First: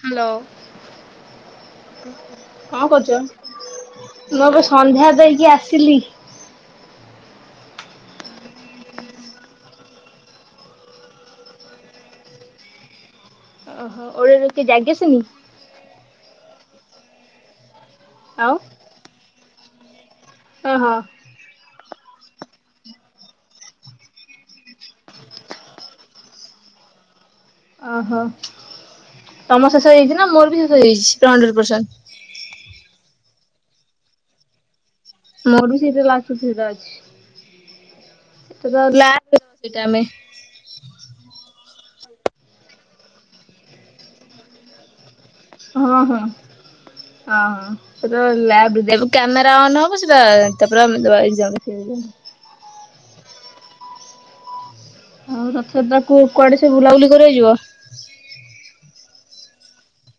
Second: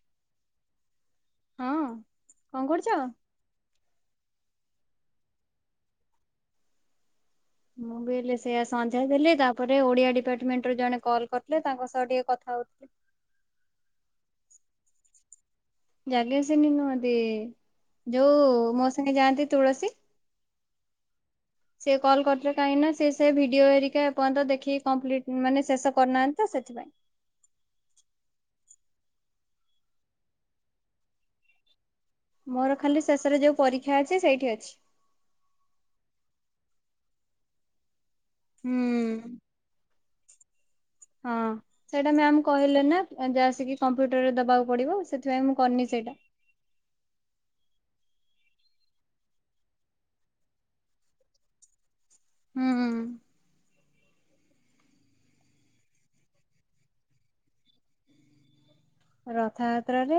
Hello ହଁ କଣ କରୁଛ? ମୁଁ ଏବେ ସନ୍ଧ୍ୟା ଦେଇକି ଆସିଲି। ମୁଁ ବି ହେଲେ ସେୟା ସନ୍ଧ୍ୟା ଦେଲି ତାପରେ ଓଡିଆ ଡିପାର୍ଟମେଣ୍ଟ ରୁ ଜଣେ କଲ୍ କରିଥିଲେ ତାଙ୍କ ସହ ଟିକେ କଥା ହଉଥିଲି। ଓହୋ ଓ [inaudible] କିଏ ଯଜ୍ଞାସିନି? ଯଜ୍ଞାଶିନି ନୁହଁନ୍ତି ଯଉ ଆଉ ମୋ ସାଙ୍ଗେ ଯାଆନ୍ତି ତୁଳସୀ ଅହୋ। ସେ କଲ୍ କରିଥିଲେ କାହିଁକି ନା ସେ ସେ ଭିଡିଓ ହେରିକା ଏ ପର୍ଯ୍ୟନ୍ତ ଦେଖିକି କମ୍ପ୍ଲିଟି ମାନେ ଶେଷ କରିନାହାନ୍ତି ସେଥିପାଇଁ। ଓହୋ ତମ ଶେଷ ହେଇଯାଇଛି ନା ମୋର ବି ଶେଷ ହେଇଛି ହଣ୍ଡେଡ ପରସେଣ୍ଟ। ମୋର ଖାଲି ଶେଷରେ ଯୋଉ ପରୀକ୍ଷା ଅଛି ସେଇଠି ଅଛି। ମୋର ବି ସେଇଟା ଲାଷ୍ଟ ଥ୍ରି ଟା ଅଛି ହୁଁ। ଲାଷ୍ଟ ସେଟା ଆମେ ହଁ ସେଇଟା ମ୍ୟାାମ କହିଲେ ନା ଯା ଆସିକି କମ୍ପ୍ୟୁଟରରେ ଦବାକୁ ପଡିବ ସେ ହଁ ହଁ ହ ହ। କ୍ୟାମେରା ଅନ ହବ ସେଟା ତା ପରେ ଦେବ ଏକ୍ସାମ୍। ହୁଁଁ ହୁଁ ହୁଁ। ଆଉ ରଥ ଯାତ୍ରା କୁ କୁଆଡେ ସବୁ ବୁଲାବୁଲି କରିଯିବ। ରଥଯାତ୍ରାରେ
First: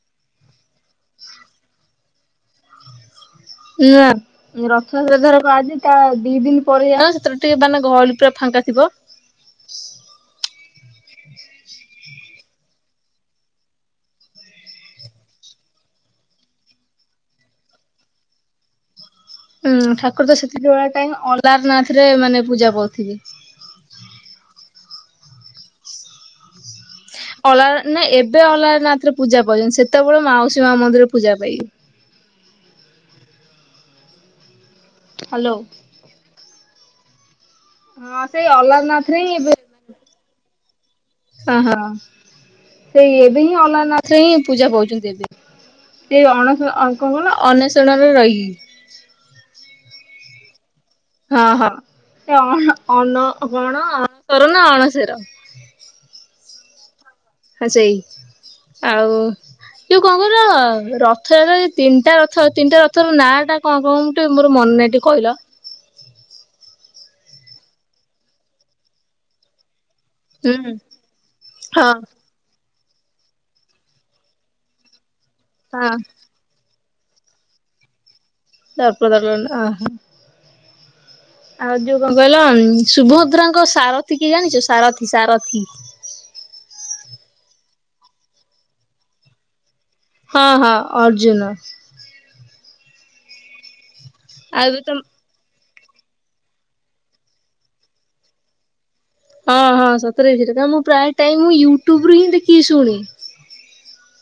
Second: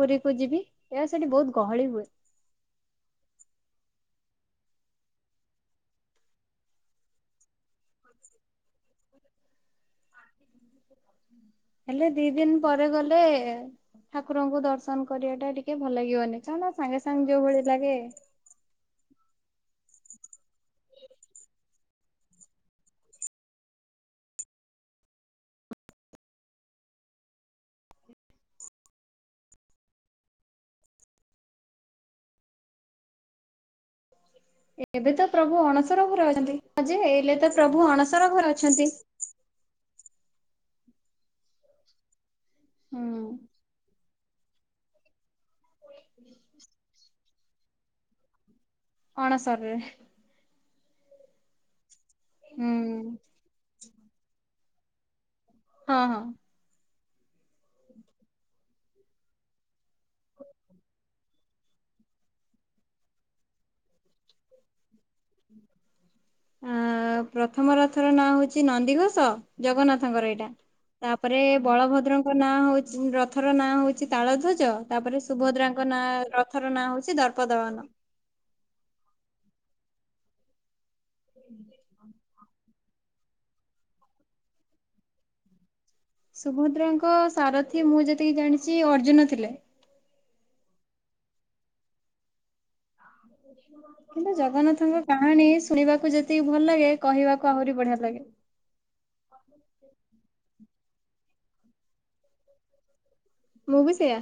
ପୁରୀ କୁ ଯିବି ଏ ସେଠି ବହୁତ ଗହଳି ହୁଏ। ନାଁ। ରଥଯାତ୍ରା ଧରକ ଆଜି ତା ଦି ଦିନ ପରେ ଯ ସେଥିରେ ଟିକେ ମାନେ ଗହଳି ପୁରା ଫାଙ୍କା ଥିବ ହେଲେ ଦି ଦିନ ପରେ ଗଲେ ଠାକୁରଙ୍କୁ ଦର୍ଶନ କରିବା ଟା ଟିକେ ଭଲ ଲାଗିବନି ତା ମାନେ ସାଙ୍ଗେ ସାଙ୍ଗେ ଯୋଉ ଭଳି ଲାଗେ। ହୁଁ ଠାକୁର ତ ସେତିକି ବଳେ ଟାଇମ୍ ଅଲାରନାଥ ରେ ମାନେ ପୂଜା ପାଉଥିବେ। ଅଲ ନା ଏବେ ଅଲାରନାଥ ରେ ପୂଜା ପାଉଛନ୍ତି ସେତେବେଳେ ମାଉସୀ ମା ମନ୍ଦିରରେ ପୂଜା ପାଇ ଏବେ ତ ହ୍ୟାଲୋ ପ୍ରଭୁ ଅଣସର ଘରେ ଅଛନ୍ତି ଯେ ଏଇଲେ ତ ପ୍ରଭୁ ଅଣସର ଘରେ ଅଛନ୍ତି। ସେ ଏବେ ହ ହଁ ସେଇ ହୁଁ ଏବେ ହିଁ ଅଲର ନାଥ। ସେ ହିଁ ପୂଜା ପାଉଛନ୍ତି ଏବେ ସେ ଅଣସର ନା ଅନନ୍ଷଣରେ ରହିକି। ଅଣସରରେ ହଁ ହଁ ସେ ଅଣ ହୁଁ ଅନ କଣ ଅଣସର ନା ଅଣସର। ହଁ ହଁ। ହଁ ସେଇ ଆଉ ଯଉ କଣ କହିଲ ରଥ ତିନିଟା ରଥ ତିନିଟା ରଥର ନାଁ ଟା କଁ କଣ ଟିକେ ମୋ ମନ ନାହିଁ ଟିକେ କହିଲ? ପ୍ରଥମ ରଥର ନାଁ ହଉଛି ନନ୍ଦିଘୋଷ। ଜଗନ୍ନାଥଙ୍କର ଏଇଟା, ହୁଁ ତାପରେ ହଁ ବଳଭଦ୍ର ନାଁ ହଉ ରଥର ନାଁ ହଉଛି ତାଳ ଧ୍ୱଜ, ତାପରେ ସୁଭଦ୍ରାଙ୍କ ହଁ ନାଁ ରଥ ର ନାଁ ହଉଛି ଦର୍ପଦଳନ। ତାପରେ ଅ ହ ଆଉ ଯୋଉ କହିଲ ସୁଭଦ୍ରାଙ୍କ ସାରଥିୀ କିଏ ଜାଣିଛ ସାରଥିୀ ସାରଥିୀ? ସୁଭଦ୍ରାଙ୍କ ସାରଥିୀ ମୁଁ ଯେତିକି ଜାଣିଛି ଅର୍ଜୁନ ଥିଲେ। ହଁ ହଁ ଅର୍ଜୁନ। କିନ୍ତୁ ଆଉ ବି ତ ଜଗନ୍ନାଥଙ୍କ କାମ କାଣ ଟିକେ ଶୁଣିବାକୁ ଯେତିକି ଭଲ ଲାଗେ କହିବାକୁ ଆହୁରି ବଢିଆ ଲାଗେ। ହଁ ହଁ ସତରେ ଯେତ ମୁଁ ପ୍ରାୟ ଟାଇମ ମୁଁ ୟୁଟୁବ ରୁ ହିଁ ଦେଖିକି ଶୁଣି ମୁଁ ବି ସେଆ।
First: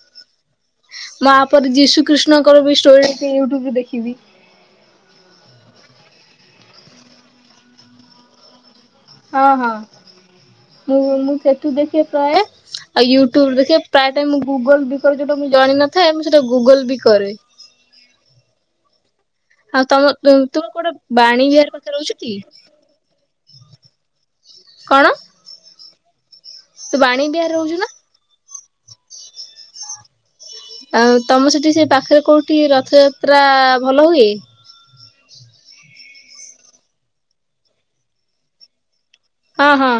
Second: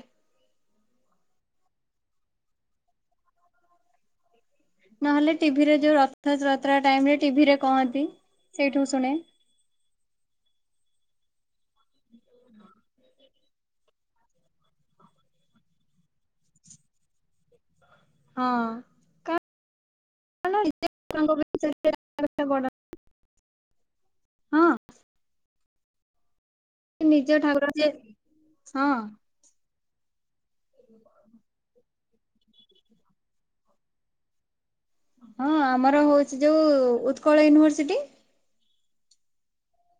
ମାପଦ ଯୀଶୁ କ୍ରୀଷ୍ଣଙ୍କର ବି ଷ୍ଟୋରି ଟିକ ୟୁଟ୍ୟୁବ ରୁ ଦେଖିବି। ନହେଲେ ଟିଭିରେ ଯୋଉ ରଥଯାତ୍ରା ଟାଇମରେ ଟିଭିରେ କହନ୍ତି ସେଇଠୁ ଶୁଣେ। ହଁ ହଁ ମୁଁ ମୁଁ ସେଠୁ ଦେଖି ପ୍ରାୟ ଆଉ ୟୁ ଟୁବରୁ ଦେଖେ ପ୍ରାୟ ଟାଇମ ମୁଁ ଗୁଗଲ ବି କରେ ଯଉଟା ମୁଁ ଜଣିନଥାଏ ମୁଁ ସେଇଟା ଗୁଗଲ ବି କରେ। ହଁ। ଆଉ ତମ ତୋ ଗୋଟେ ବାଣୀ ବିହାର ପାଖରେ ରହୁଚୁ ଟି? ବଡ ହଁ। ତୁ ବାଣୀ ନିଜ ବିହାର ଠାକୁର ରହୁଛୁ ନା? ଯିଏ ହଁ। ଆଉ ତମ ସେଠି ସେ ପାଖରେ କୋଉଠି ରଥଯାତ୍ରା ଭଲ ହୁଏ? ହଁ ଆମର ହଉଛି ଯୋଉ ଉତ୍କଳ ୟୁନିଭରସିଟି ହଁ ହଁ।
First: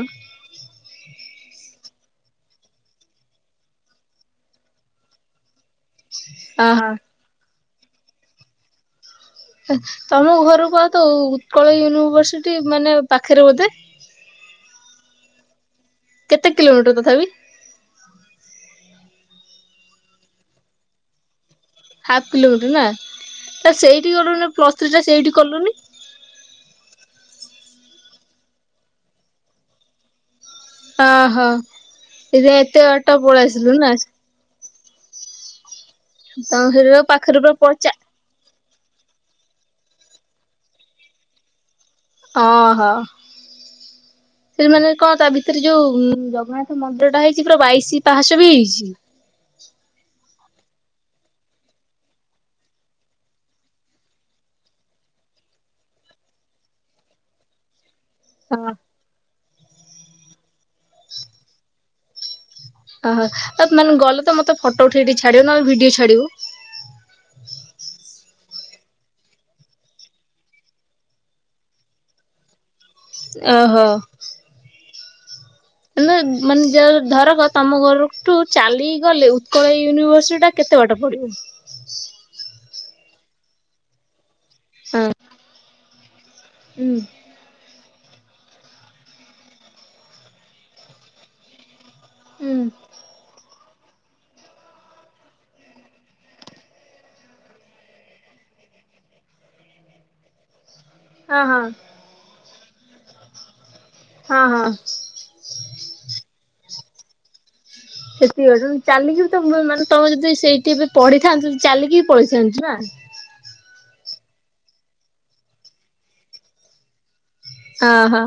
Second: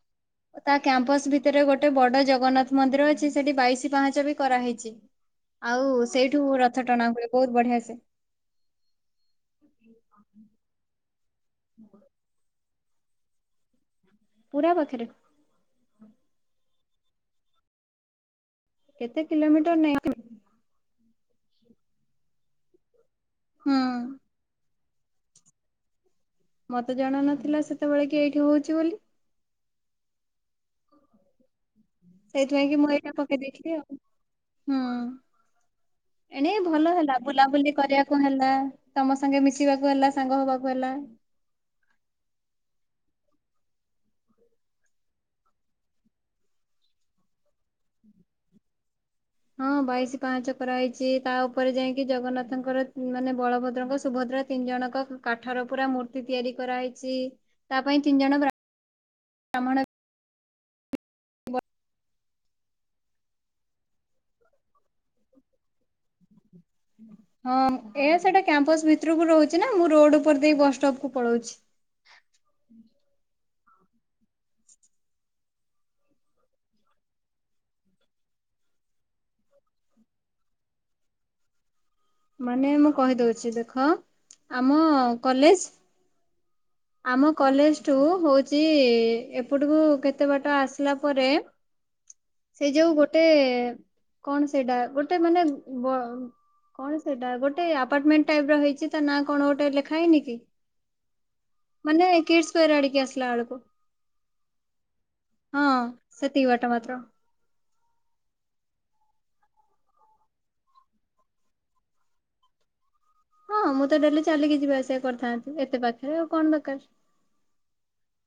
ତା କ୍ୟାମ୍ପସ ଭିତରେ ଗୋଟେ ବଡ ଜଗନ୍ନାଥ ମନ୍ଦିର ଅଛି ସେଠି ବାଇଶି ପାହାଚ ବି କରାହେଇଛି। ଆଉ ସେଇଠୁ ଅ ରଥ ହଁ। ଟଣା ହୁଏ ବହୁତ ବଢିଆ ସେ। ତମ ଘରକୁ ଆ ତ ଉତ୍କଳ ୟୁନିଭରସିଟି ମାନେ ପାଖରେ ବୋଧେ? ପୁରା ପାଖରେ। କେତେ କିଲୋମିଟର ତଥାପି? କେତେ କିଲୋମିଟର ନାହିଁ ହାଫ କିଲୋମିଟର ନା ହୁଁ। ସେଇଠି ଗଲୁନି ପ୍ଲସ ଥ୍ରୀ ଟା ସେଇଠି କଲୁନି? ମତେ ଜଣା ନଥିଲା ସେତେବେଳେ କି ଏଇଠି ହଉଛି ବୋଲି? ଅହୋ ଏ ଯୋଉ ସେଇଥିପାଇଁ କି ଏତେ ମୁଁ ଏଇଟା ବାଟ ପକେଇ ଦେଇଥିଲି ପଳେଇଆସିଲୁ ନା? ଆଉ। ହୁଁ ଏଣେଇ ତମ ସେଠି ଭଲ ତ ହେଲା ପାଖରେ ପୁରା ବୁଲାବୁଲି ପଚା କରିବାକୁ ହେଲା ତମ ସାଙ୍ଗେ ମିଶିବାକୁ ହେଲା ସାଙ୍ଗ ହବାକୁ ହେଲା। ଓହୋ। ସେ ମାନେ କଣ ତା ଭିତରେ ଯୋଉ ଜଗନ୍ନାଥ ମନ୍ଦିର ଟା ହେଇଛି ପୁରା ବାଇଶି ପାହାସ ବି ହେଇଛି? ହଁ ବାଇଶି ପାହାଚ କରାହେଇଛି ତା ଉପରେ ଯାଇକି ଜଗନ୍ନାଥଙ୍କର ମାନେ ବଳଭଦ୍ରଙ୍କ ସୁଭଦ୍ରା ତିନି ଜଣଙ୍କ କାଠର ପୁରା ମୂର୍ତ୍ତି ତିଆରି କରାହେଇଛି। ତା ପାଇଁ ତିନି ଜଣ ବ୍ରା ହଁ ବ୍ରାହ୍ମଣ ଓହୋ, ଏ ମାନେ ଗଲେ ତ ମୋତେ ଫଟୋ ଉଠେଇ ଦେଇ ଛାଡିବ ନହେଲଃ ଭିଡିଓ ଛାଡ଼ିବୁ। ହଁ ଏ ସେଇଟା କ୍ୟାମ୍ପସ୍ ଭିତରକୁ ରହୁଚି ନା, ମୁଁ ରୋଡ୍ ଉପର ଦେଇ ବସ୍ ଷ୍ଟପ୍ କୁ ପଳଉଛି। ଓହୋ, ନେ-ମାନେ ଯାର ଧରକ ତୋମ ଘରଠୁ ଚାଲିକି ଗଲେ ଉତ୍କଳ ୟୁନିଭର୍ସିଟି ଟା କେତେ ବାଟ ପଡିବ? ମାନେ ମୁଁ କହିଦଉଛି ଦେଖ ଆମ ହଁ। କଲେଜ୍ ହୁଁ। ଆମ କଲେଜ ଠୁ ହଉଚି ଏପଟକୁ କେତେ ବାଟ ଆସିଲା ପରେ ହୁଁ ସେଇ ଯୋଉ ଗୋଟେ କଣ ସେଇଟା? ଗୋଟେ ମାନେ ବ କଣ ସେଇଟା ଗୋଟେ ଆପାର୍ଟମେଣ୍ଟ ଟାଇପ୍ ର ହେଇଚି ତା ନାଁ କଣ ଗୋଟେ ଲେଖା ହେଇନି କି? ଓ ହଁ। ମାନେ କିଡ୍ସ ସ୍କୋୟାର ଆଡିକି ଆସିଲ ବେଳକୁ। ହଁ, ହଁ। ହଁ ସେତିକି ବାଟ ମାତ୍ର। ସେତିକି ବାଟ, ଚାଲିକି ବି ତୋମେ ମାନେ ତୋମେ ଯଦି ସେଇଠି ଏବେ ପଢିଥାନ୍ତୁ ଚାଲିକି ପଳେଇଥାନ୍ତୁ ନା? ହଁ ମୁଁ ତ ଡେଲି ଚାଲିକି ଯିବା ଆସିବା କରିଥାନ୍ତି ଏତେ ପାଖରେ ଆଉ କଣ ଦରକାର। ଓହୋ।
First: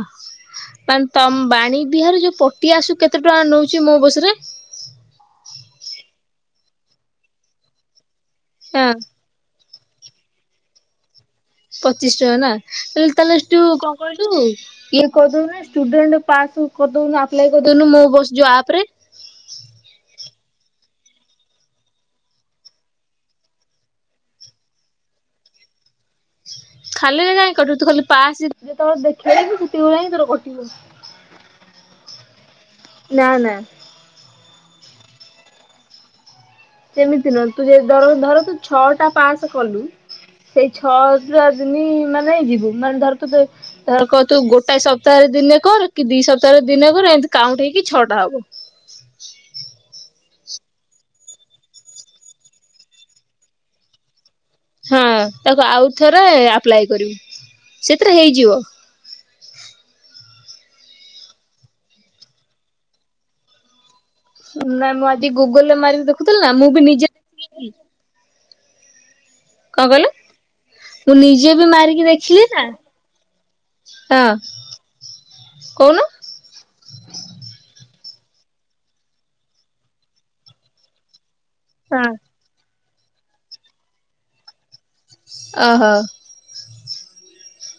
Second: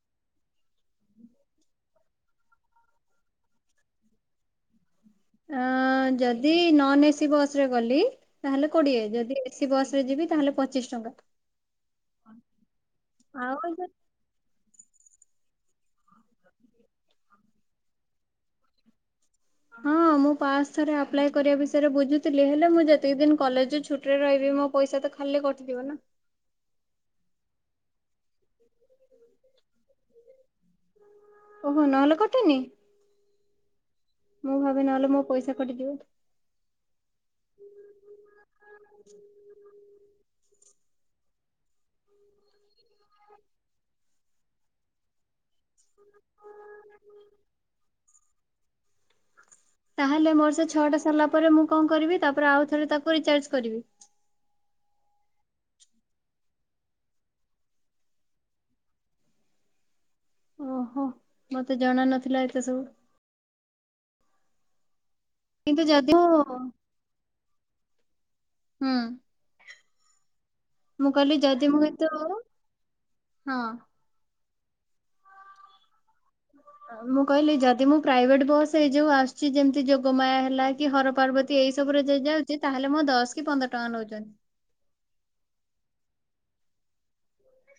ମାନ ତୋମ ବାଣୀ ବିହାର ଯୋଉ ପଟିଆ ଆସୁ କେତେ ଟଙ୍କା ନଉଚି ମୋ ବସ୍ ରେ? ଅ, ଯଦି ନନ୍ ଏସି ବସ୍ ରେ ଗଲି ତାହେଲେ ହଁ କୋଡିଏ, ଯଦି ଏସି ବସ୍ ରେ ଯିବି ତାହେଲେ ପଚିଶ ଟଙ୍କା। ପଚିଶି ଟଙ୍କା ନା? ମୁଁ କହିଲି ତାହେଲେ ତୁ ଆଉ କ କହିଲୁ ଇଏ କରଦଉନ ଷ୍ଟୁଡେଣ୍ଟ ପାସ୍ ବୁକ୍ କରଦଉନ ଆପ୍ କରଦଉନୁ ମୋ ବସ୍ ଯୋଉ ଆପ୍ ରେ। ହଁ ମୁଁ ପାସ୍ ଥରେ ଆପ୍ଲାଏ କରିବା ବିଷୟରେ ବୁଝୁଥିଲି, ହେଲେ ମୁଁ ଯେତିକି ଦିନ କଲେଜ୍ ଛୁଟିରେ ରହିବି ମୋ ପଇସା ତ କ ଖାଲି କଟିଯିବ ନା। ଖାଲିରେ କାଇଁ କଟୁ ତୁ ଖାଲି ପାସ୍ ଯେ- ଯେତଳେ ଦେଖିଇବୁ ସେତେବେଳେ ଯାଇକି ତୋର କଟିବ। ଓହୋ! ନହେଲେ କଟେନି? ନା, ନା। ମୁଁ ଭାବି ନଲେ ମୋ ପଇସା କଟିଯିବ। ସେମିତି ନୁହଁ, ତୁ ଯେ ଦର ଧର ତୁ ଛଅଟା ପାସ୍ କଲୁ। ସେଇ ଛଅ ଟା ଦିନି ମାନେ ଯିବୁ, ମାନେ ଧର ତୁ ଯେ ତୋର କଅ ତୁ ଗୋଟାଏ ସପ୍ତାହରେ ଦିନେ କର, କି ଦି ସପ୍ତାହରେ ଦିନେ କର, ଏମିତି କାଉଣ୍ଟ ହେଇକି ଛଅଟା ହବ। ତାହେଲେ ମୋର ସେ ଛଅଟା ସରିଲା ପରେ, ମୁଁ କଣ କରିବି ତାପରେ ଆଉ ଥରେ ତାକୁ ରିଚାର୍ଜ କରିବି? ହଁ ତାକୁ ଆଉଥରେ ଆପ୍ଲାଏ କରିବୁ, ସେଥିରେ ହେଇଯିବ। ଓହୋ! ମୋତେ ଜଣା ନଥିଲା ଏତେ ସବୁ। ନା ମୁଁ ଆଜି ଗୁଗୁଲ୍ ରେ କିନ୍ତୁ ମାରିକି ଯଦି ଦେଖୁଥିଲି ନା ମୁଁ ବି ନିଜେ ଦେଖିଲି ହୁଁ। କଣ କହିଲୁ? ମୁଁ ହଁ କହିଲି ଯଦି ମୁଁ କିନ୍ତୁ ହଁ। କହୁନୁ। ହଁ। ମୁଁ କହିଲି ଯଦି ମୁଁ ପ୍ରାଇଭେଟ୍ ବସ୍, ଏଇ ଯୋଉ ଆସୁଚି ଯେମିତି ଯୋଗମାୟା ହେଲା କି ହର ପାର୍ବତ ତୀ ଏଇ ହଁ। ସବୁରେ ଯଦି ଯାଉଚି, ତାହେଲେ ମୋ ଦଶ କି ପନ୍ଦର ଟଙ୍କା ନଉଚନ୍ତି। ଓହୋ!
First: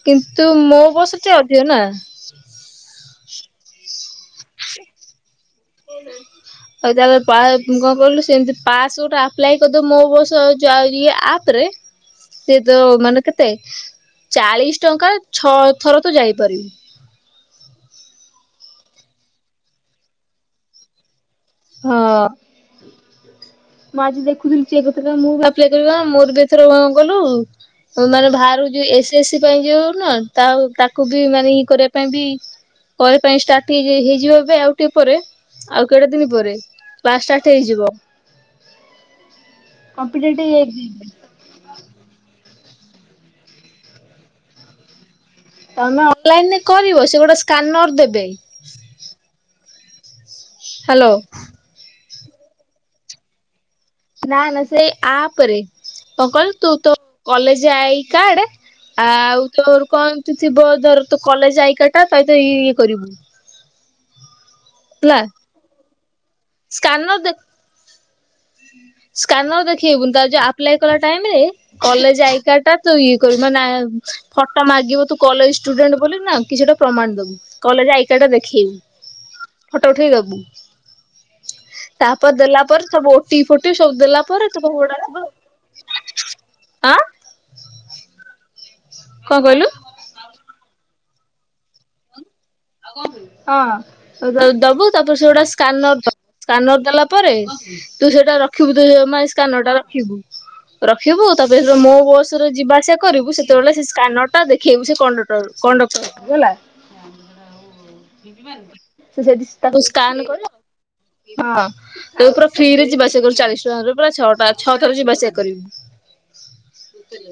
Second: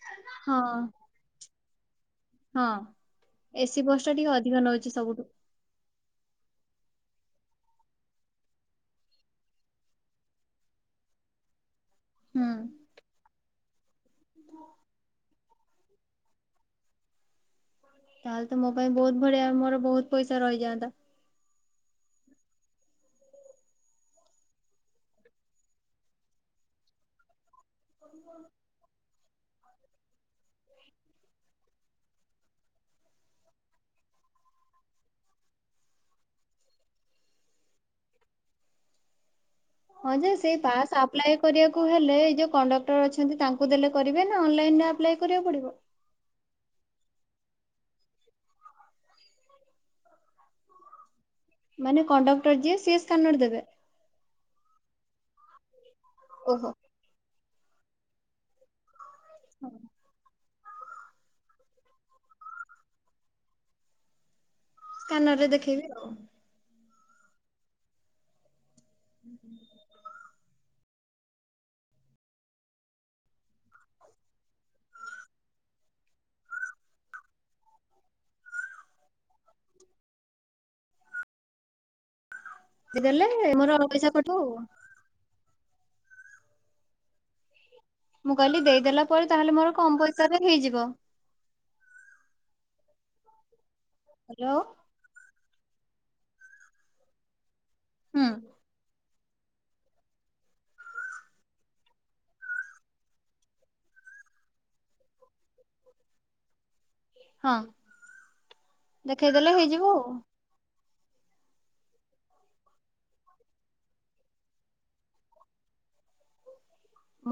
କିନ୍ତୁ ହଁ ମୋ ବସ୍ ରେ ଟିକେ ଅଧିକ ନା? ହଁ ଏସି ବସ୍ ଟା ଟିକେ ଅଧିକ ନଉଛି ସବୁଠୁ। ଆଉ ତାଲେ ପା କଣ କହିଲୁ, ସେମତି ପାଶ୍ ଗୋଟେ ଆପ୍ଲାଇ କରିଦବୁ ମୋ ବସ ଜୋ ଇଏ ଆପ୍ ରେ ହୁଁ। ସିଏ ତୋ ମାନେ କେତେ ଚାଳିଶ ଟଙ୍କା ଛଅ ଥର ତୁ ଯାଇପାରିବୁ। ତାହେଲେ ତ ମୋ ପାଇଁ ବହୁତ ବଢ଼ିଆ, ମୋର ବହୁତ ପଇସା ରହିଯାଆନ୍ତା। ହଁ। ମୁଁ ଆଜି ଦେଖୁଥିଲି ଚେକ୍ କରୁଥି ମୁଁ ବି ଆପ୍ଲାଏ କରିବା। ମୋର ବି ଏଥର କଣ କହିଲୁ ଉ ମାନେ ବାହାରୁ ଯୋଉ, ଏସ ଏ ସି ପାଇଁ ଯୋଉ ନୁହଁ ତା ତାକୁ ବି ମାନେ ଇ କରିବା ପାଇଁ ବି କରିବା ପାଇଁ ଷ୍ଟାର୍ଟ ହେଜେ ହେଇଯିବ ଏବେ, ଆଉ ତିକେପରେ ପରେ ଆଉ କେଡ଼େ ଦିନ ପରେ କ୍ଲାସ ଷ୍ଟାର୍ଟ ହେଇଯିବ। ହ ଯେ କମ୍ପିଟେଟିଭ୍ ସେଇ ପାସ ଏକ୍ଜାମ ଆପ୍ଲାଏ କରିବାକୁ ହେଲେ, ଏଇ ଯୋଉ କଣ୍ଡକ୍ଟର ଅଛନ୍ତି ତାଙ୍କୁ ଦେଲେ କରିବେ ନା ଅନଲାଇନ୍ ରେ ଆପ୍ଲାଏ କରିବାକୁ ପଡ଼ିବ? ତମେ ଅନଲାଇନ୍ ରେ କରିବ ସେ ଗୋଟେ ସ୍କାନର ଦେବେ। ହ୍ୟାଲୋ। ମାନେ କଣ୍ଡକ୍ଟର ଯିଏ ସିଏ ସ୍କାନର ଦେବେ? ନା ନା ସେଇ ଆପରେ, କଣ କଇଲୁ ତୁ ଓହୋ। ତୋ କଲେଜ ଆଇ କାଡ଼ ଆ ଆଉ ତୋର କଣ ତୁ ଥିବ ଧର ତୋ କଲେଜ ଆଇକାର୍ଡ ଟା ତା ତ ଇ ଇ କରିବୁ। ସ୍କାନର ରେ ଦେଖେଇବି ଆଉ। ସ୍କାାନର ଦେ ସ୍କାନର ଦେଖେଇବୁନି ତାର ଯୋଉ ଆପ୍ଲାଏ କଲା ଟାଇମଇରେ କଲେଜ ଆଇକାର୍ଡଟା ତୁ ଇଏ କରିବୁ, ମାନେ ଫଟ ମାଗିବ ତୁ କଲେଜ ଷ୍ଟୁଡେଣ୍ଟ ବୋଲି ନା କିଛି ଗୋଟେ ପ୍ରମାଣ ଦବୁ କଲେଜ ଆଇକାର୍ଡ ଦେଖେଇବୁ ଫଟୋ ଉଠେଇକିଦବୁ। ତାପ ଦେଲା ଜି ଦେଲେ ଟି ଫଟି ସବୁ ଦେଲା ପରେ [unintelligible] ଆ ମୁଁ କହିଲି ଦେଇଦେଲା କଣ କହିଲୁ? ହଁ ଅ ହ୍ୟାଲୋ ଦବୁ ତାପରେ ସେ ଗୋଟେ ସ୍କାନର ଦବ ସ୍କାନର ଦେଲା ପରେ ତୁ ହୁଁ ସେଇଟା ରଖିବୁ ତୁ ମାନେ ସ୍କାନର ଟା ରଖିବୁ। ହଁ। ରଖିବୁ ତାପରେ ସେତ ମୋ ବସରେ ଯିବା ଆସିବା କରିବୁ। ସେତେବେଳେ ସେ ସ୍କାନର ଟା ଦେଖେଇବୁ ସେ କଣ୍ଡକ୍ଟର କଣ୍ଡକ୍ଟର ହେଲା। ହଁ। ସେ ସେଇଠି ଦେଖେଇଦେଲେ ତାକୁ ହେଇଯିବ ଆଉ। ସ୍କାନ କରିବ ହଁ ତ ପୁରା ଫ୍ରି ରେ ଯିବା ଆସିବା କରିବୁ ଚାଳିଶ ଟଙ୍କା ପରା ଛଅଟା ଛଅ ଥର ଯିବା ଆସିବା କରିବୁ।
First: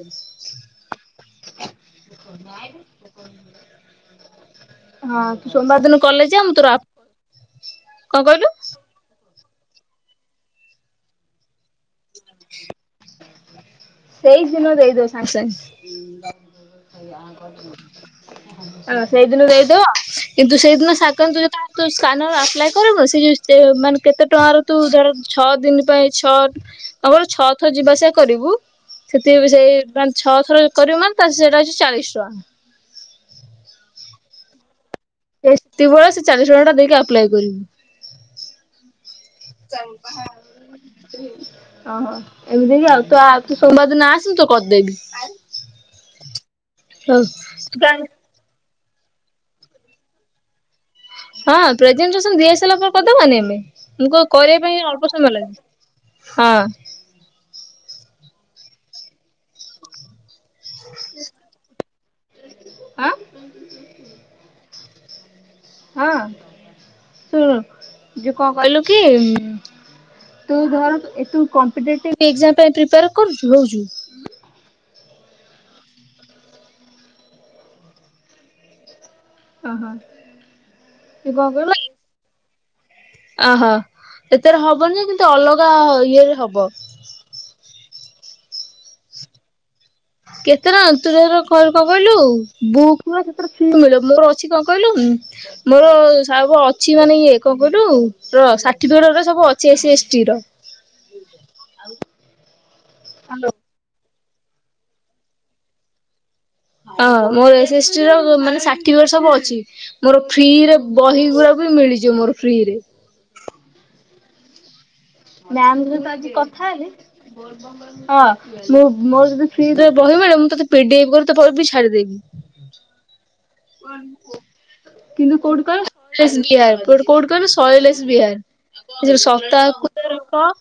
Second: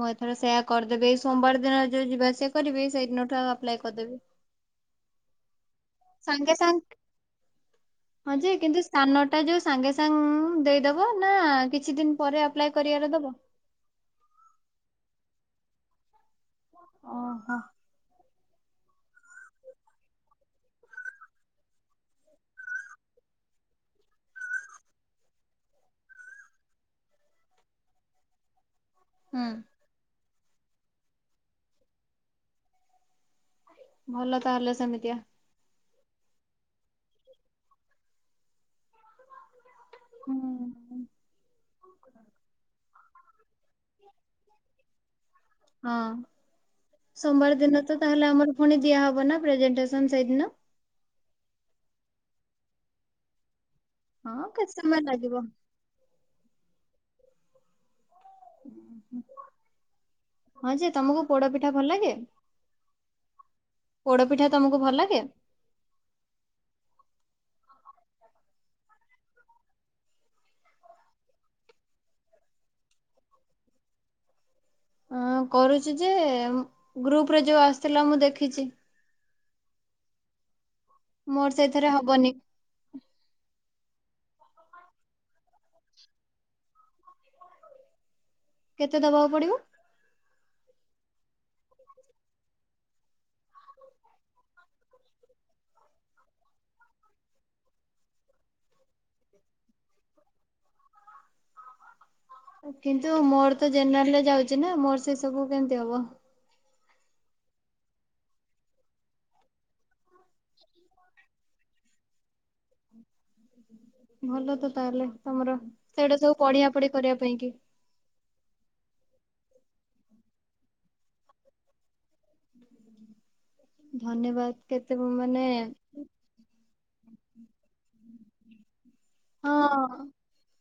ମୁଁ ଏଥର ସେୟା କରିଦେବି। ଏଇ ସୋମବାର ଦିନ ଯୋଉ ଯିବା ସେ କରିବି ସେଇଦିନଠୁ ଆଉ ଆପ୍ଲାଏ କରିଦେବି। ହଁ ତୁ ସୋମବାର ଦିନ କଲେଜ ଯା ସାଙ୍ଗେ ମୁଁ ତୋର ଆପ୍ ସାଙ୍ଗ କଣ କହିଲୁ? ସ୍କାନର୍ ଟା ଯୋଉ ସାଙ୍ଗେ ସାଙ୍ଗେ ଦେଇଦବ, ନା କିଛି ଦିନ ପରେ ଆପ୍ଲାଏ କରିବାର ଦବ? ସେଇ ଦିନ ଦେଇଦବ ସାଙ୍ଗ ସାଙ୍ଗ। ଓହୋ। ହଁ ସେଇଦିନ ଦେଇଦବ। କିନ୍ତୁ ସେଇଦିନ [unintelligible] ସ୍କାନର ଆପ୍ଲାଏ କରିବ ସେ ଜଉ ଚେ ମାନେ କେତେ ଟଙ୍କାର ତୁ ଧର ଛଅ ଦିନ ପାଇଁ ଛଅ କେବଳ ଛଅ ଥର ଯିବା ଆସିବା କରିବୁ ସେଥି ହୁଁ ବି ସେଇ ମାନେ ଛଅ ଥର କରିବୁ ମାନେ ତାର ସେଇଟା ଅଛି ଚାଳିଶ ଟଙ୍କା। ଭଲ ତାହେଲେ ସେମିତିଆ। ସେତିକି ବେଳେ ସେ ଚାଳିଶ ଟଙ୍କା ଟା ଦେଇକି ଆପ୍ଲାଏ କରିବୁ। ହୁଁ। ଓହୋ ଏମିତି କି ଆଉ କା ତୁ ସୋମବାର ଦିନ ଆସ ମୁଁ ତୋର କରିଦେବି। ହଁ। ସୋମବାର ଦିନ ତ ତାହେଲେ ଆମର ପୁଣି ଦିଆହବ ନା ପ୍ରେଜେଣ୍ଟେସନ ସେଇଦିନ? ହଁ। ପ୍ରେଜେଣ୍ଟେସନ ଦିଆହେଇସାରିଲାପରେ କରିଦବାନି ଆମେ। ହଁ କରିବା କେତେ ପାଇଁ ଅଳ୍ପ ସମୟ ଲାଗିବ ଲାଗେ। ହଁ। ହଁ ଯେ ତମକୁ ପୋଡ ପିଠା ଭଲ ଲାଗେ? ଆଁ? ପୋଡ ପିଠା ତମକୁ ଭଲ ଲାଗେ? ହଁ। ଶୁଣୁ ଯେ କଣ କହିଲୁ କି ତୁ ଧର ଏ ତୁ କମ୍ପିଟେଟିଭ ଏଜ୍ଜାମ୍ ପାଇଁ ପ୍ରିପାର୍ କରୁଚୁ ହଉଚୁ? ଅଁ କରୁଚି ଯେ ଗ୍ରୁପ ରେ ଯୋଉ ଆସିଥିଲା ମୁଁ ଦେଖିଚି। ଅ ହଁ। ମୋର ସେଇଥିରେ ହବନି। ଓ ହ। ଏଥେରେ ହବନି ଯେ କିନ୍ତୁ ଅଲଗା ଇଏ ରେ ହବ। କେତେ ଦବାକୁ ପଡିବ? କେତେ ଟଙ୍କା ତୁ ଧର କଣ କହିଲୁ ବୁକ୍ ଗୁରା ସେଥିରେ ଫ୍ରି ମିଳିବ। ମୋର ଅଛି କଣ କହିଲୁ ମୋର ସବୁ ଅଛି ମାନେ ଇଏ କଣ କହିଲୁ ର ସାର୍ଟିଫିକେଟ ରା ସବୁ ଅଛି ଏସି ଏସ୍ ଟି ର। [inaudible] କିନ୍ତୁ ମୋର ତ ଜେନେରାଲରେ ଯାଉଚି ନା, ମୋର ସେ ସବୁ କେମିତି ହବ। ହଁ। ମୋର ଏସି ଏସ୍ ଟି ର ମାନେ ସାର୍ଟିଫିକେଟ ସବୁ ଅଛି। ମୋର ଫ୍ରିରେ ବହି ଗୁରା ବି ମିଳିଯିବ ମୋର ଫ୍ରି ରେ। ଭଲ ତ ତାହେଲେ ତମର। ମ୍ୟାମଙ୍କ ସହିତ ସେଇଟା ଆଜି ସବୁ କଥା ପଢିଆ ହେଲି ପଢି କରିବା ପାଇଁ କି। ହଁ। ମୁଁ ମୋର ଯଦି ଫ୍ରି ରେ ବହିିମିଳିବ ମୁଁ ତୋତେ ପିଡି ଏଫ୍ କରିକି ବି ତୋ ପାଖକୁ ଛାଡିଦେବି। [inaudible] ଧନ୍ୟବାଦ୍। କେ କିନ୍ତୁ କୋଉଠି କହିଲ [unintelligible] କୋଉଠି କହିଲ ଶୈଳେଶ ବିହାର। ଏ ଯଉ ସପ୍ତାହକୁ ହଁ [unintelligible]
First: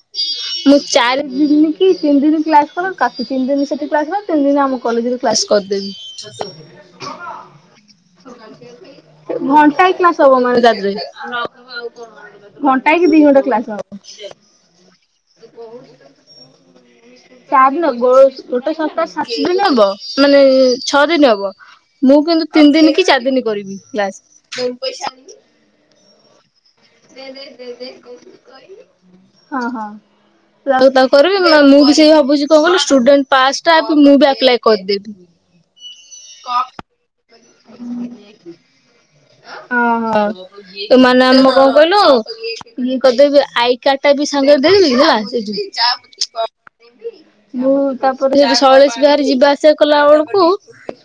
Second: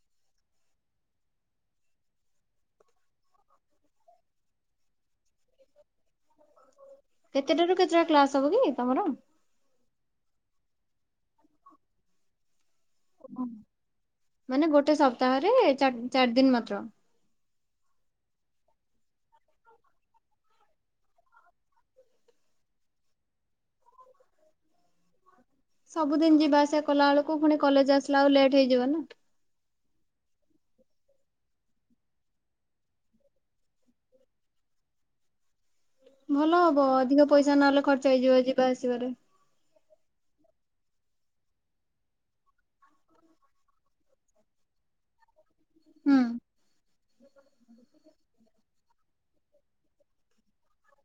ମୁଁ ଚାରି ଦିନି କି ତିନି ଦିନି କ୍ଲାସ୍ କଲେ କାଫି। ତିନି ଦିନେଇ ସେଠି କ୍ଲାସ୍ କଲି ତିନି ଦିନ ଆମ କଲେଜ୍ ରେ କ୍ଲାସ କରିଦେବି। କେତେଟା ରୁ କେତେଟା କ୍ଲାସ ହବ କି ତମର? ଘଣ୍ଟାଏ କ୍ଲାସ ହବ ଆମର [unintelligible] ଘଣ୍ଟାଏ କି ଦି ଘଣ୍ଟା କ୍ଲାସ ହବ। ମାନେ ଗୋଟେ ସପ୍ତାହରେ ଚା ଚାରି ଦିନି ମାତ୍ର। [unintelligible] ଗୋ ଗୋଟେ ସପ୍ତାହ ସାତ ଦିନ୍ ହବ। ମାନେ ଛଅ ଦିନ୍ ହବ। ମୁଁ କିନ୍ତୁ ତିନି ଦିନି କି ଚାରି ଦିନି କରିବି କ୍ଲାସ୍। ସବୁଦିନ୍ ଯିବା ଆସିବା କଲା ବେଳକୁ ଦେ ପୁଣି ଦେ ଦେ କଲେଜ ଆସିଲା କହୁନୁ ବେଳକୁ ଲେଟ୍ କହିଲୁ। ହେଇଯିବ ନା। ହଁ ହଁ। ତାକୁ କରିବି ନହେଲେ ମୁଁ ବି ସେଇ ଭାବୁଚି କଣ କହିଲୁ ଷ୍ଟୁଡେଣ୍ଟ ପାସ୍ ଟା ମୁଁ ବି ଆପ୍ଲାଏ କରିଦେବି। ହଁ ଭଲ ହବ। ଅଧିକ ପଇସା ନହେଲେ ଖର୍ଚ୍ଚ ହେଇଯିବ ଯିବା ଆସିବାରେ। ଅ ହ। ଏମାନେ ଆମ କଣ କହିଲୁ ମୁଁ କରିଦେବି। ଆଇ କାର୍ଡ ବି ସାଙ୍ଗରେ ଦେଇଦେବି ହେଲା, ସେଇଠି। ହୁଁ ମୁଁ ତାପରେ ଯଦି। [unintelligible] ବାହାରେ ଯିବା ଆସିବା କଲା ବେଳକୁ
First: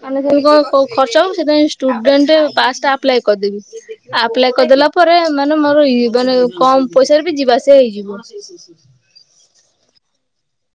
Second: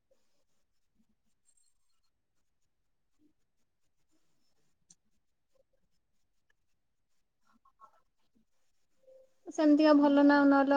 [unintelligible] କ କଣ ଖର୍ଚ୍ଚ ହବ, ସେଥିପାଇଁ ଷ୍ଟୁଡେଣ୍ଟ ପାସ୍ ଟା ଆପ୍ଲାଏ କରିଦେବି। ଆପ୍ଲାଏ କରିଦେଲା ପରେ ମାନେ ମୋର ଇ ମାନେ କମ୍ ପଇସାରେ ବି ଯିବା ଆସିବା ହେଇଯିବ। ସେମତି ଆଉ ଭଲ ନା ଆଉ। ନହେଲେ